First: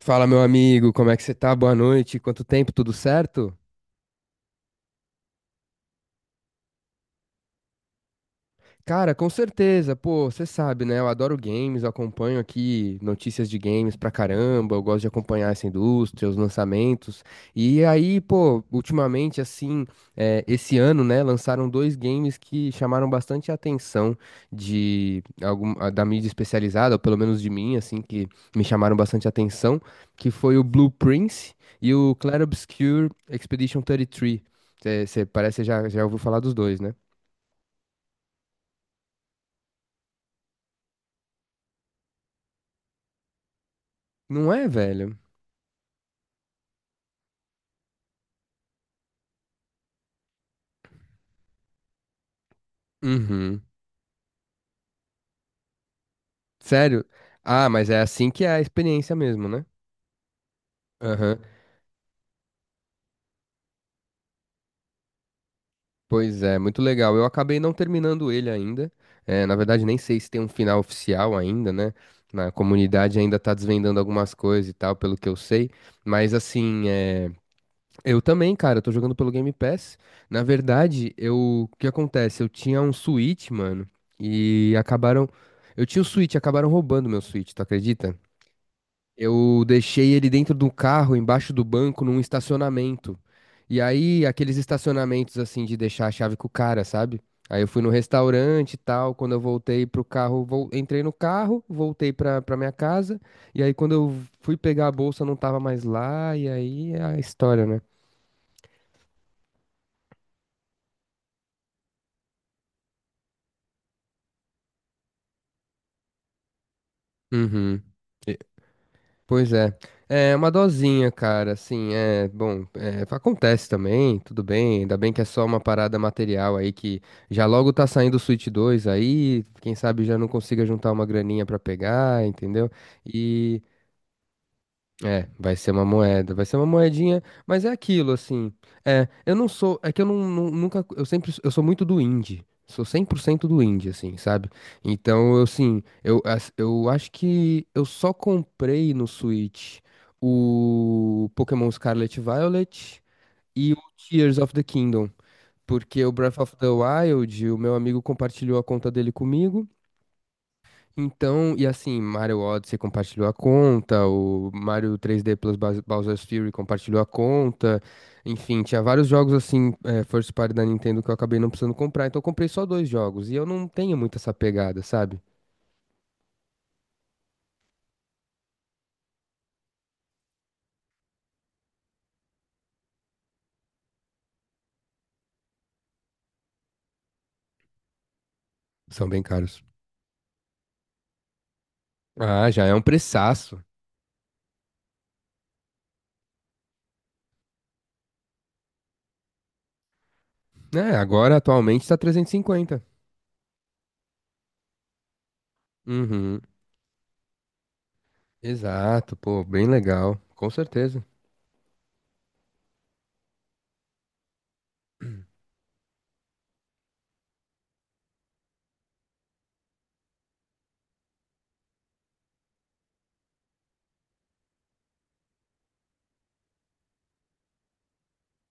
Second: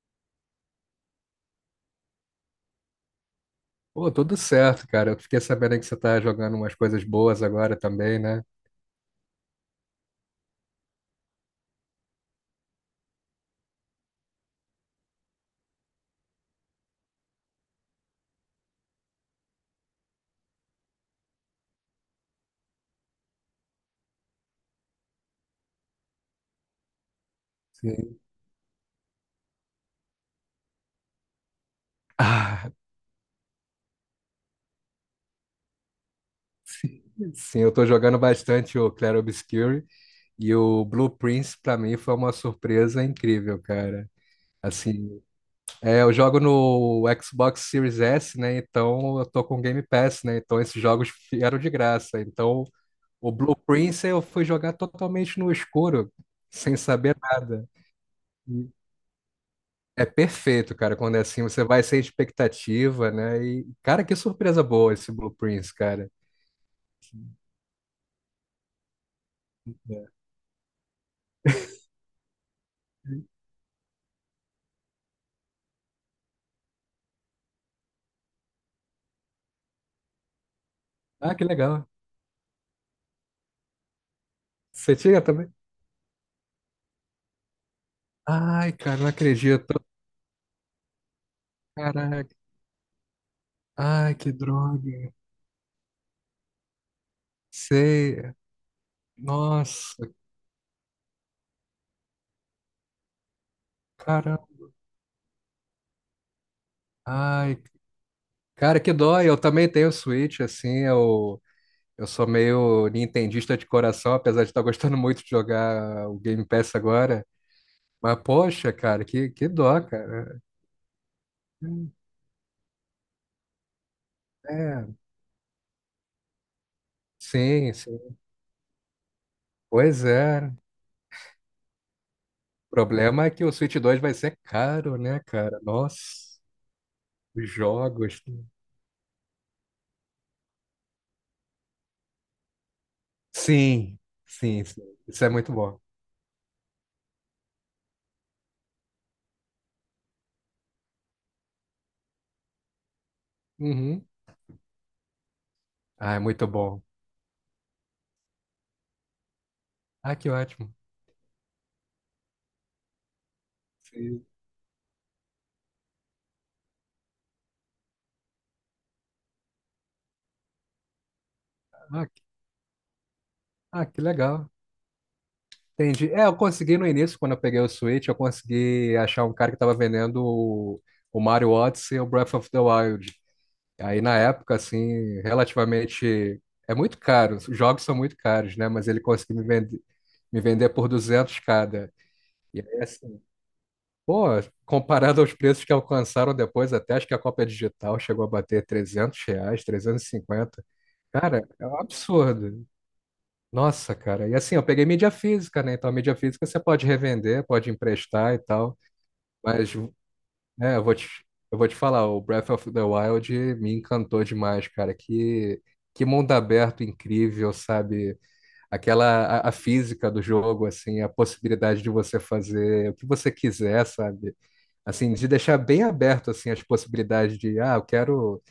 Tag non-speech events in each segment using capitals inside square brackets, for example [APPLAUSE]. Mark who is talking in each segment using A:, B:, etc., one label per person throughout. A: Fala, meu amigo, como é que você tá? Boa noite. Quanto tempo, tudo certo?
B: Pô, tudo certo, cara. Eu fiquei sabendo que você tá jogando umas coisas boas agora também, né?
A: Cara, com certeza. Pô, você sabe, né? Eu adoro games, eu acompanho aqui notícias de games pra caramba, eu gosto de acompanhar essa indústria, os lançamentos. E aí, pô, ultimamente, assim, esse ano, né, lançaram dois games que chamaram bastante a atenção de da mídia especializada, ou pelo menos de mim, assim,
B: Sim.
A: que
B: [LAUGHS]
A: me chamaram bastante a atenção, que foi o Blue Prince e o Clair
B: Ah,
A: Obscur Expedition 33. Você parece que já ouviu falar dos dois, né?
B: sim, sim, eu tô jogando bastante o Clair Obscur e o Blue Prince pra mim foi uma surpresa incrível, cara.
A: Não é, velho?
B: Assim, é, eu jogo no Xbox Series S, né? Então eu tô com Game Pass, né? Então esses jogos vieram de graça. Então o Blue
A: Uhum.
B: Prince eu fui jogar totalmente no escuro, sem
A: Sério?
B: saber
A: Ah,
B: nada.
A: mas é assim que é a experiência mesmo, né?
B: É perfeito, cara, quando é
A: Aham.
B: assim, você vai sem expectativa, né? E, cara, que surpresa boa esse Blue Prince, cara.
A: Pois é, muito legal. Eu acabei não terminando ele ainda. É, na verdade, nem
B: É.
A: sei se tem um final oficial ainda, né? Na comunidade ainda tá desvendando algumas coisas e tal, pelo que eu sei. Mas assim, eu também, cara, eu tô jogando pelo Game Pass. Na verdade,
B: Ah, que
A: o que
B: legal.
A: acontece? Eu tinha um Switch, mano, e
B: Você tinha
A: acabaram.
B: também?
A: Eu tinha o Switch, acabaram roubando meu Switch, tu acredita?
B: Ai, cara, não
A: Eu
B: acredito.
A: deixei ele dentro do carro, embaixo do banco, num
B: Caraca.
A: estacionamento. E
B: Ai,
A: aí,
B: que
A: aqueles
B: droga.
A: estacionamentos assim de deixar a chave com o cara, sabe? Aí eu fui no
B: Sei.
A: restaurante e tal. Quando eu voltei pro
B: Nossa,
A: carro, entrei no carro, voltei pra minha casa. E aí, quando eu
B: cara.
A: fui pegar a bolsa, não tava mais lá. E aí é a
B: Ai,
A: história, né?
B: cara, que dó. Eu também tenho Switch, assim, eu sou meio nintendista de coração, apesar de estar gostando muito de jogar o Game Pass agora.
A: Uhum.
B: Mas, poxa, cara, que
A: Pois é.
B: dó,
A: É
B: cara.
A: uma dosinha, cara. Assim, é bom. Acontece também, tudo bem.
B: É,
A: Ainda bem que é só uma parada material aí que já logo
B: sim,
A: tá
B: sim.
A: saindo o Switch 2 aí. Quem sabe
B: Pois
A: já não
B: é.
A: consiga juntar uma graninha pra pegar, entendeu?
B: O problema é que o Switch 2 vai ser caro, né,
A: É, vai
B: cara?
A: ser uma
B: Nossa,
A: moeda, vai ser uma moedinha,
B: os
A: mas é aquilo,
B: jogos.
A: assim. É, eu não sou, é que eu não, não- nunca, eu sempre, eu sou muito do indie, sou 100% do indie,
B: Sim,
A: assim, sabe?
B: sim, sim. Isso é
A: Então, eu,
B: muito bom.
A: assim, eu, as- eu acho que eu só comprei no Switch o Pokémon Scarlet e Violet e o
B: Uhum.
A: Tears of the Kingdom, porque o
B: Ah, é
A: Breath
B: muito
A: of the
B: bom.
A: Wild, o meu amigo compartilhou a conta dele comigo.
B: Ah, que ótimo.
A: Então, e assim, Mario Odyssey compartilhou a conta,
B: Sim.
A: o Mario 3D Plus Bowser's Fury compartilhou a conta, enfim, tinha vários jogos assim, first party da Nintendo que eu acabei não precisando comprar,
B: Ah,
A: então eu
B: que
A: comprei só dois jogos, e eu não
B: ah,
A: tenho
B: que
A: muito essa
B: legal.
A: pegada, sabe?
B: Entendi. É, eu consegui no início, quando eu peguei o Switch, eu consegui achar um cara que tava vendendo o Mario Odyssey e o Breath of the Wild. Aí na época, assim, relativamente. É muito caro, os jogos são muito caros, né? Mas ele
A: São bem
B: conseguiu me
A: caros.
B: vender, me vender por 200 cada.
A: Ah,
B: E
A: já é um
B: aí, assim,
A: preçaço.
B: pô, comparado aos preços que alcançaram depois, até acho que a cópia digital chegou a bater R$ 300, 350.
A: É, agora
B: Cara, é um
A: atualmente tá
B: absurdo.
A: 350.
B: Nossa, cara. E assim, eu peguei mídia física, né? Então, a mídia
A: Uhum,
B: física você pode revender, pode emprestar e tal.
A: exato, pô, bem
B: Mas,
A: legal, com
B: né? eu vou
A: certeza.
B: te, eu vou te falar, o Breath of the Wild me encantou demais, cara. Que mundo aberto incrível, sabe? aquela a física do jogo, assim, a possibilidade de você fazer o que você quiser, sabe? Assim, de deixar bem aberto assim as possibilidades de, ah, eu quero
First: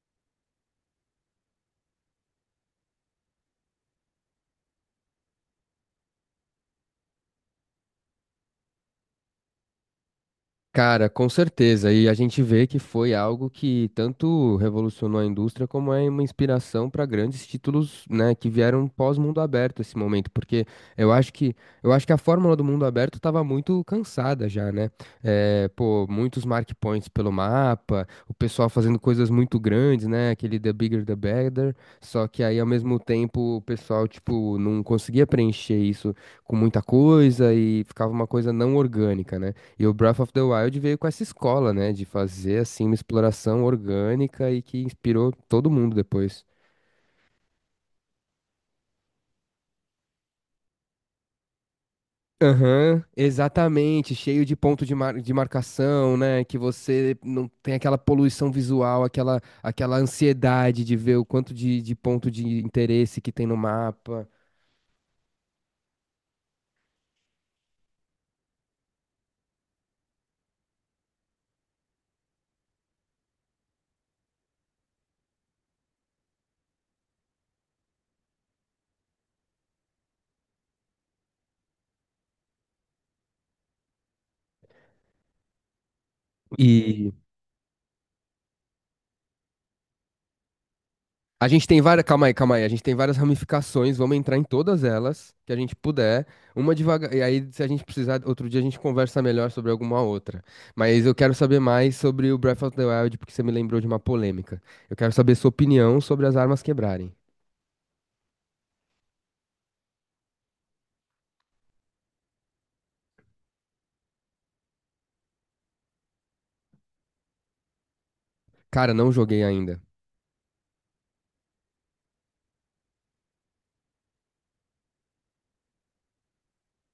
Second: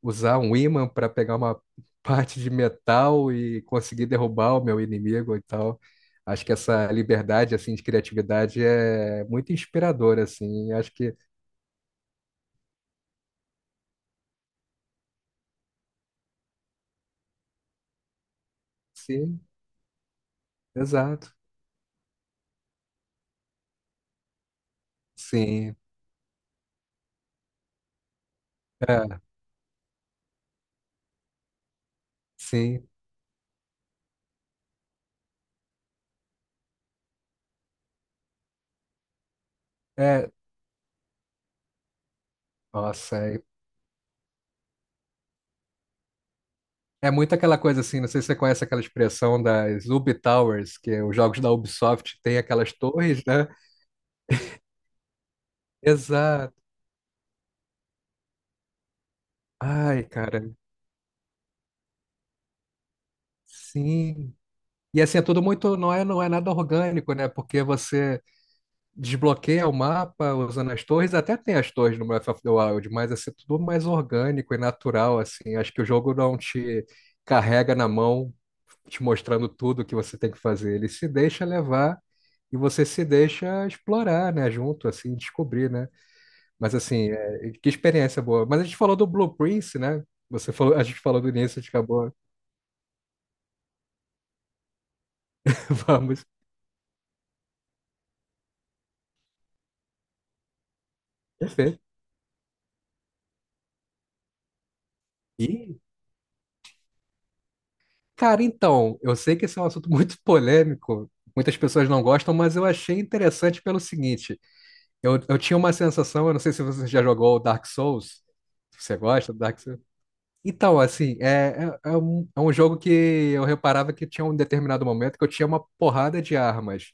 B: usar um ímã para pegar uma [LAUGHS] parte de metal e conseguir derrubar o meu inimigo e tal. Acho que essa liberdade assim de criatividade é muito inspiradora assim. Acho
A: Cara,
B: que
A: com certeza. E a gente vê que foi algo que tanto revolucionou a indústria como é uma inspiração para grandes títulos, né, que vieram pós-mundo
B: sim,
A: aberto esse momento, porque eu acho
B: exato.
A: que eu acho que a fórmula do mundo aberto estava muito cansada já, né?
B: Sim.
A: Pô, muitos mark points pelo mapa, o pessoal fazendo
B: É,
A: coisas muito grandes, né? Aquele The Bigger the Better. Só que aí ao
B: sim.
A: mesmo tempo o pessoal tipo não conseguia preencher isso com muita coisa e ficava uma coisa não orgânica, né? E o Breath
B: É,
A: of the Wild veio com essa escola, né, de fazer assim uma
B: nossa, é,
A: exploração orgânica e que inspirou todo mundo depois.
B: é muito aquela coisa assim, não sei se você conhece aquela expressão das Ubi Towers, que os jogos da Ubisoft têm aquelas
A: Aham,
B: torres, né?
A: exatamente, cheio de ponto de marcação, né, que
B: Exato.
A: você não tem aquela poluição visual, aquela
B: Ai, cara.
A: ansiedade de ver o quanto de ponto de interesse que tem no mapa.
B: Sim. E assim, é tudo muito, não é nada orgânico, né? Porque você desbloqueia o mapa usando as torres, até tem as torres no Breath of the Wild, mas assim, é tudo mais orgânico e natural, assim. Acho que o jogo não te carrega na mão, te mostrando tudo que você tem que fazer. Ele se deixa levar e você se deixa explorar, né? Junto, assim, descobrir, né? Mas assim, é, que experiência boa. Mas a gente falou do Blue Prince, né? Você falou, a gente falou do
A: A
B: início, a
A: gente
B: gente
A: tem várias.
B: acabou.
A: Calma aí, calma aí. A gente tem várias ramificações. Vamos entrar em todas elas que a gente
B: [LAUGHS]
A: puder.
B: Vamos.
A: Uma devagar. E aí, se a gente precisar, outro dia a gente conversa melhor sobre alguma outra. Mas eu quero saber
B: Perfeito.
A: mais sobre o Breath of the Wild, porque você me lembrou de uma polêmica. Eu quero saber sua
B: E
A: opinião sobre as armas quebrarem.
B: Cara, então, eu sei que esse é um assunto [LAUGHS] muito polêmico, muitas pessoas não gostam, mas eu achei interessante pelo seguinte: eu tinha uma sensação, eu não sei se você já jogou Dark Souls, se
A: Cara,
B: você
A: não
B: gosta,
A: joguei ainda.
B: Então, assim, é um jogo que eu reparava que tinha um determinado momento que eu tinha uma porrada de armas.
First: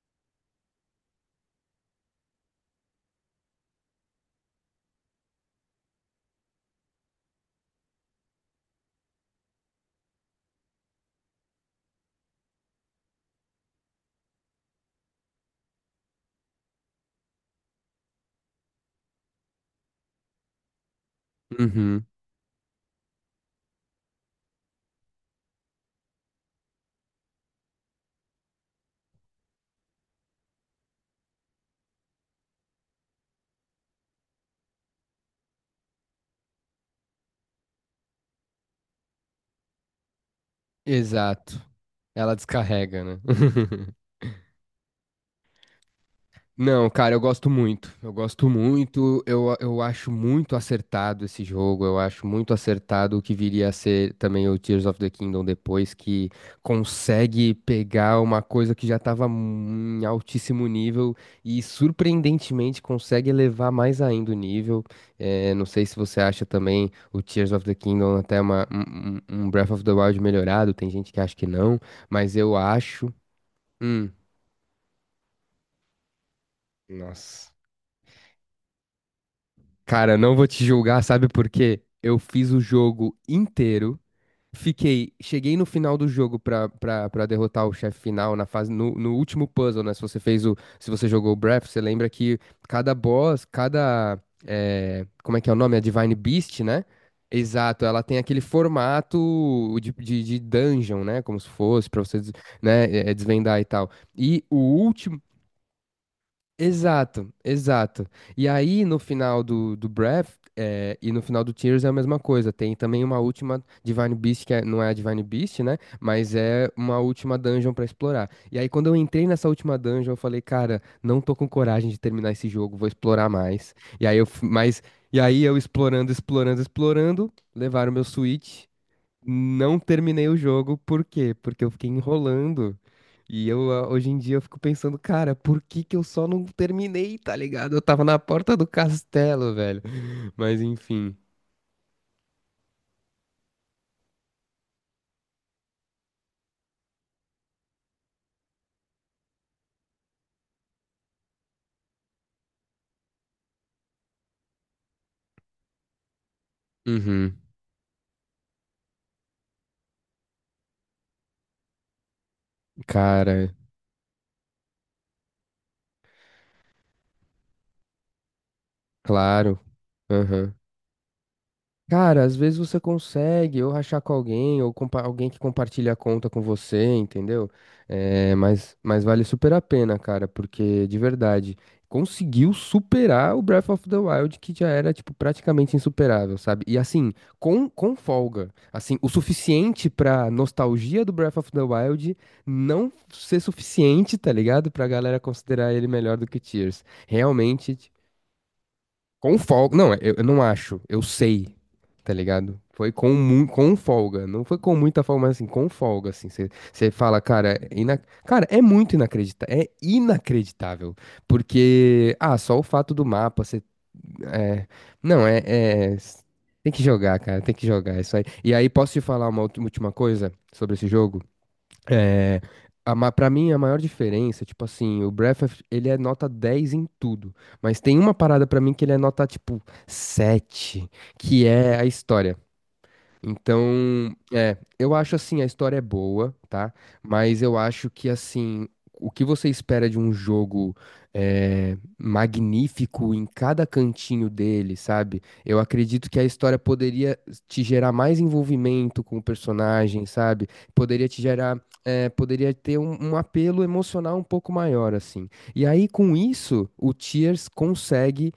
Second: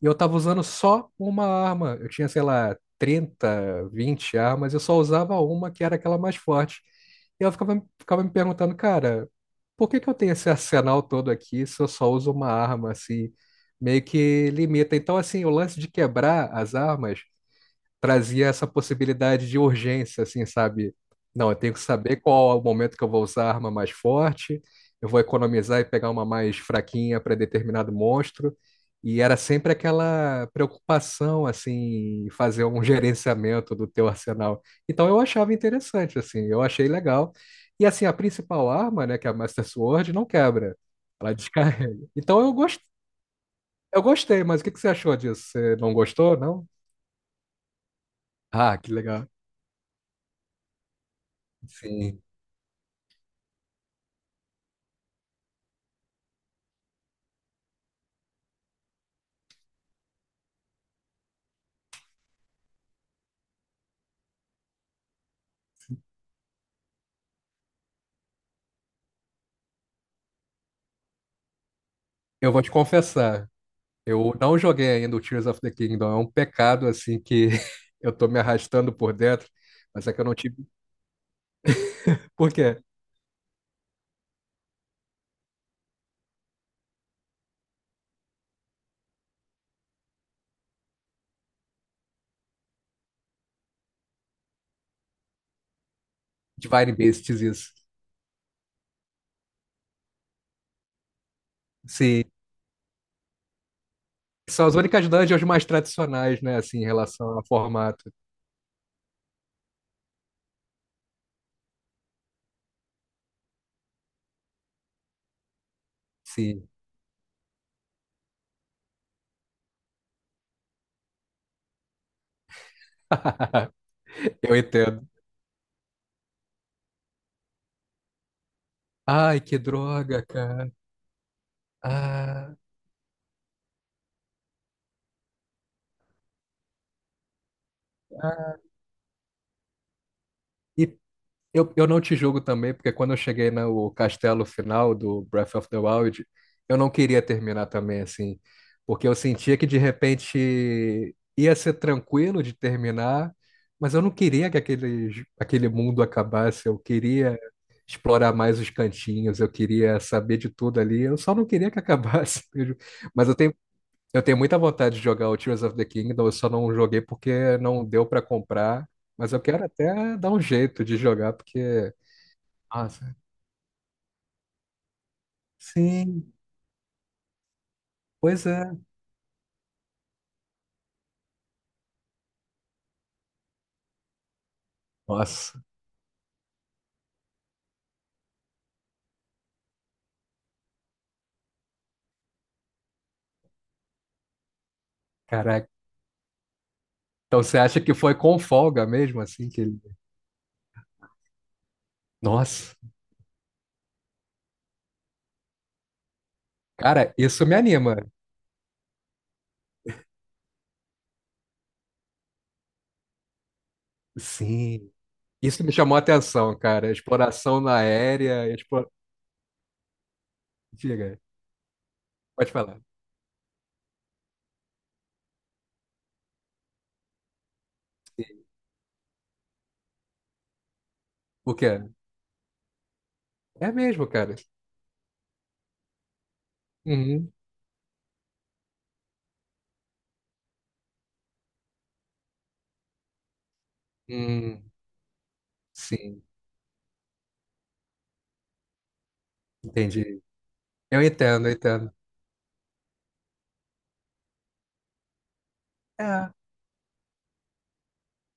B: E eu tava usando só uma arma. Eu tinha, sei lá, 30 20 armas, eu só usava uma que era aquela mais forte. E eu ficava me perguntando, cara, por que que eu tenho esse arsenal todo aqui se eu só uso uma arma, assim, meio que limita. Então, assim, o lance de quebrar as armas trazia essa possibilidade de urgência, assim, sabe? Não, eu tenho que
A: Uhum.
B: saber qual é o momento que eu vou usar a arma mais forte, eu vou economizar e pegar uma mais fraquinha para determinado monstro. E era sempre aquela preocupação, assim, em fazer um gerenciamento do teu arsenal. Então eu achava interessante, assim, eu achei legal. E assim, a principal arma, né, que é a Master Sword, não quebra, ela [LAUGHS]
A: Exato.
B: descarrega.
A: Ela
B: Então eu gos-
A: descarrega, né? [LAUGHS]
B: eu gostei, mas o que que você achou disso? Você não gostou, não?
A: Não, cara, eu gosto muito. Eu gosto
B: Ah, que
A: muito.
B: legal.
A: Eu acho muito acertado esse jogo. Eu
B: Sim.
A: acho muito acertado o que viria a ser também o Tears of the Kingdom depois, que consegue pegar uma coisa que já estava em altíssimo nível e surpreendentemente consegue elevar mais ainda o nível. É, não sei se você acha também o Tears of the Kingdom até uma, um, um um Breath of the Wild melhorado. Tem gente que acha que não, mas
B: Eu
A: eu
B: vou te
A: acho.
B: confessar,
A: Hum,
B: eu não joguei ainda o Tears of the Kingdom. É um pecado, assim, que
A: nossa.
B: [LAUGHS] eu tô me arrastando por dentro, mas é
A: Cara,
B: que eu
A: não
B: não
A: vou te
B: tive.
A: julgar, sabe por quê? Eu fiz
B: Por
A: o
B: quê?
A: jogo inteiro, cheguei no final do jogo pra derrotar o chefe final na fase, no último puzzle, né? Se você jogou o Breath, você lembra que cada boss, como é que é o nome? A Divine Beast, né?
B: Divine Beasts, isso.
A: Exato, ela tem aquele formato de dungeon, né? Como se fosse, pra você,
B: Sim.
A: né? Desvendar e tal. E o
B: São as únicas
A: último
B: dungeons mais tradicionais, né, assim, em relação
A: Exato,
B: ao
A: exato.
B: formato.
A: E aí, no final do Breath, e no final do Tears é a mesma coisa. Tem também uma última Divine Beast, não é a Divine Beast, né? Mas
B: Sim.
A: é uma última dungeon pra explorar. E aí, quando eu entrei nessa última dungeon, eu falei, cara, não tô com coragem de terminar esse jogo, vou explorar
B: [LAUGHS]
A: mais. E aí
B: Eu entendo.
A: e aí eu explorando, explorando, explorando, levaram meu Switch.
B: Ai, que
A: Não
B: droga,
A: terminei o
B: cara.
A: jogo, por quê? Porque eu fiquei
B: Ah.
A: enrolando. E eu, hoje em dia, eu fico pensando, cara, por que que eu só não terminei, tá ligado? Eu tava na porta
B: Ah.
A: do castelo, velho. Mas
B: E
A: enfim.
B: eu não te julgo também, porque quando eu cheguei no castelo final do Breath of the Wild, eu não queria terminar também, assim, porque eu sentia que de repente ia ser tranquilo de terminar, mas eu não queria que aquele mundo acabasse, eu
A: Uhum.
B: queria explorar mais os cantinhos, eu queria saber de tudo ali, eu só não queria que acabasse. [LAUGHS] Mas eu
A: Cara,
B: tenho eu tenho muita vontade de jogar o Tears of the Kingdom, eu só não joguei porque não deu pra comprar, mas eu
A: claro.
B: quero até dar um
A: Aham.
B: jeito de jogar porque.
A: Cara, às vezes você
B: Nossa.
A: consegue ou rachar com alguém, ou alguém que compartilha a conta
B: Sim,
A: com você, entendeu? É,
B: pois
A: mas,
B: é.
A: mas vale super a pena, cara, porque de verdade conseguiu superar o Breath of the Wild, que já era, tipo,
B: Nossa,
A: praticamente insuperável, sabe? E assim, com folga. Assim, o suficiente pra nostalgia do Breath of the Wild não ser suficiente, tá ligado? Pra galera
B: caraca.
A: considerar ele melhor do que Tears.
B: Então você acha
A: Realmente.
B: que foi com folga mesmo
A: Com
B: assim que
A: folga.
B: ele.
A: Não, eu não acho. Eu sei, tá ligado?
B: Nossa,
A: Foi com folga. Não foi com muita folga, mas assim, com folga, assim. Você
B: cara,
A: fala,
B: isso me
A: cara,
B: anima.
A: cara, é muito inacreditável. É inacreditável. Porque, só o fato do mapa, você. É...
B: Sim.
A: Não,
B: Isso me chamou a atenção,
A: tem que
B: cara.
A: jogar, cara. Tem
B: Exploração
A: que
B: na
A: jogar é isso aí.
B: aérea,
A: E aí,
B: expo...
A: posso te falar uma última coisa sobre esse
B: Diga,
A: jogo? É,
B: pode falar.
A: Pra mim, a maior diferença, tipo assim, o Breath, ele é nota 10 em tudo. Mas tem uma
B: Sim.
A: parada pra mim que ele é nota, tipo, 7 que
B: O quê?
A: é a história. Então,
B: É mesmo, cara.
A: eu acho assim, a história é boa, tá?
B: Uhum.
A: Mas eu acho que assim, o que você espera de um jogo é magnífico em cada cantinho
B: Hum,
A: dele, sabe? Eu acredito que
B: sim,
A: a história poderia te gerar mais envolvimento com o personagem,
B: entendi.
A: sabe?
B: Eu
A: Poderia te
B: entendo, eu
A: gerar,
B: entendo.
A: poderia ter um apelo emocional um pouco maior, assim. E aí, com
B: É.
A: isso, o Tears consegue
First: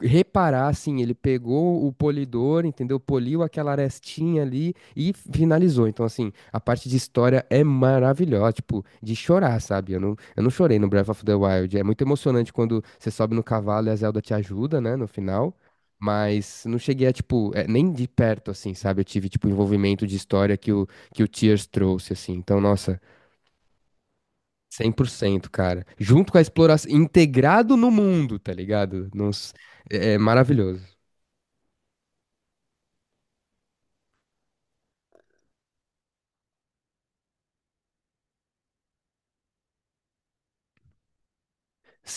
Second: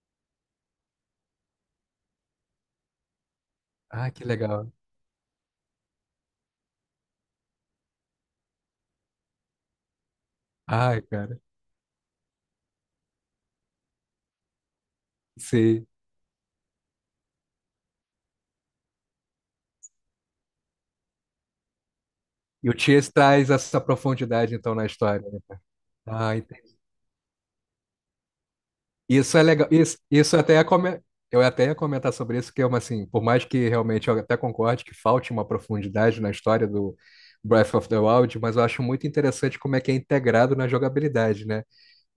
A: reparar, assim, ele pegou o polidor, entendeu? Poliu aquela
B: Ah, que
A: arestinha
B: legal.
A: ali e finalizou. Então, assim, a parte de história é maravilhosa, tipo, de chorar, sabe? Eu não chorei no
B: Ai,
A: Breath of the
B: cara,
A: Wild. É muito emocionante quando você sobe no cavalo e a Zelda te ajuda, né, no final.
B: sei.
A: Mas não cheguei a, tipo, nem de perto, assim, sabe? Eu tive, tipo, envolvimento de história que o Tears trouxe, assim. Então,
B: E o
A: nossa,
B: Cheers traz essa profundidade, então, na
A: cem por
B: história,
A: cento,
B: né?
A: cara. Junto
B: Ah,
A: com a
B: entendi.
A: exploração, integrado no mundo, tá ligado?
B: Isso é
A: Nos,
B: legal. Isso,
A: é é
B: isso até é
A: maravilhoso.
B: come... Eu até ia comentar sobre isso, que é uma, assim, por mais que realmente eu até concorde que falte uma profundidade na história do Breath of the Wild, mas eu acho muito interessante como é que é integrado na jogabilidade, né?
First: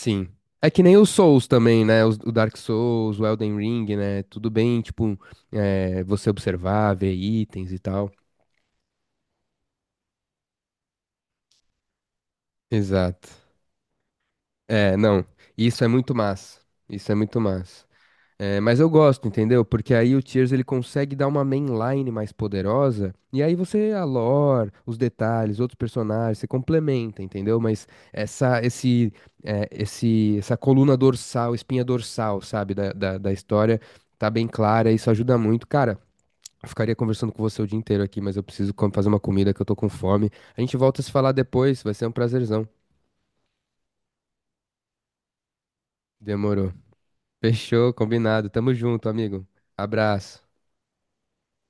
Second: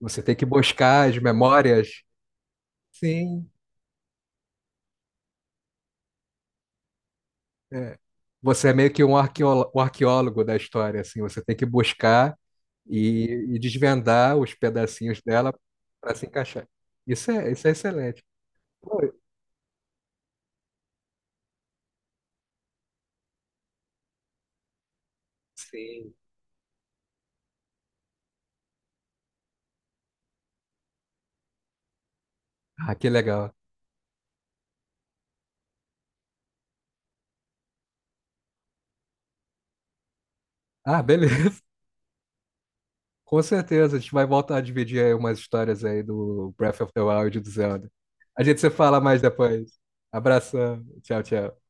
B: Você tem que
A: É que nem os
B: buscar as
A: Souls também,
B: memórias.
A: né? O Dark Souls, o
B: Sim.
A: Elden Ring, né? Tudo bem, tipo, você observar, ver itens e
B: É.
A: tal.
B: Você é meio que um arqueólogo da história, assim. Você tem que buscar
A: Exato.
B: e, e desvendar os
A: É,
B: pedacinhos
A: não.
B: dela
A: Isso é muito
B: para se
A: massa.
B: encaixar.
A: Isso é
B: Isso
A: muito
B: é, isso é
A: massa.
B: excelente.
A: É, mas eu
B: Pô.
A: gosto, entendeu? Porque aí o Tears ele consegue dar uma mainline mais poderosa, e aí você, a lore, os detalhes, outros
B: Sim.
A: personagens, você complementa, entendeu? Mas essa, esse, é, esse, essa coluna dorsal, espinha dorsal, sabe, da,
B: Ah, que
A: da, da
B: legal.
A: história, tá bem clara, isso ajuda muito. Cara, eu ficaria conversando com você o dia inteiro aqui, mas eu preciso fazer uma comida que eu tô com fome. A gente volta
B: Ah,
A: a se falar
B: beleza. [LAUGHS]
A: depois, vai ser um prazerzão.
B: Com certeza, a gente vai voltar a dividir aí umas histórias aí do
A: Demorou.
B: Breath of the Wild e do Zelda.
A: Fechou,
B: A
A: combinado.
B: gente se
A: Tamo
B: fala
A: junto,
B: mais
A: amigo.
B: depois.
A: Abraço.
B: Abração. Tchau, tchau.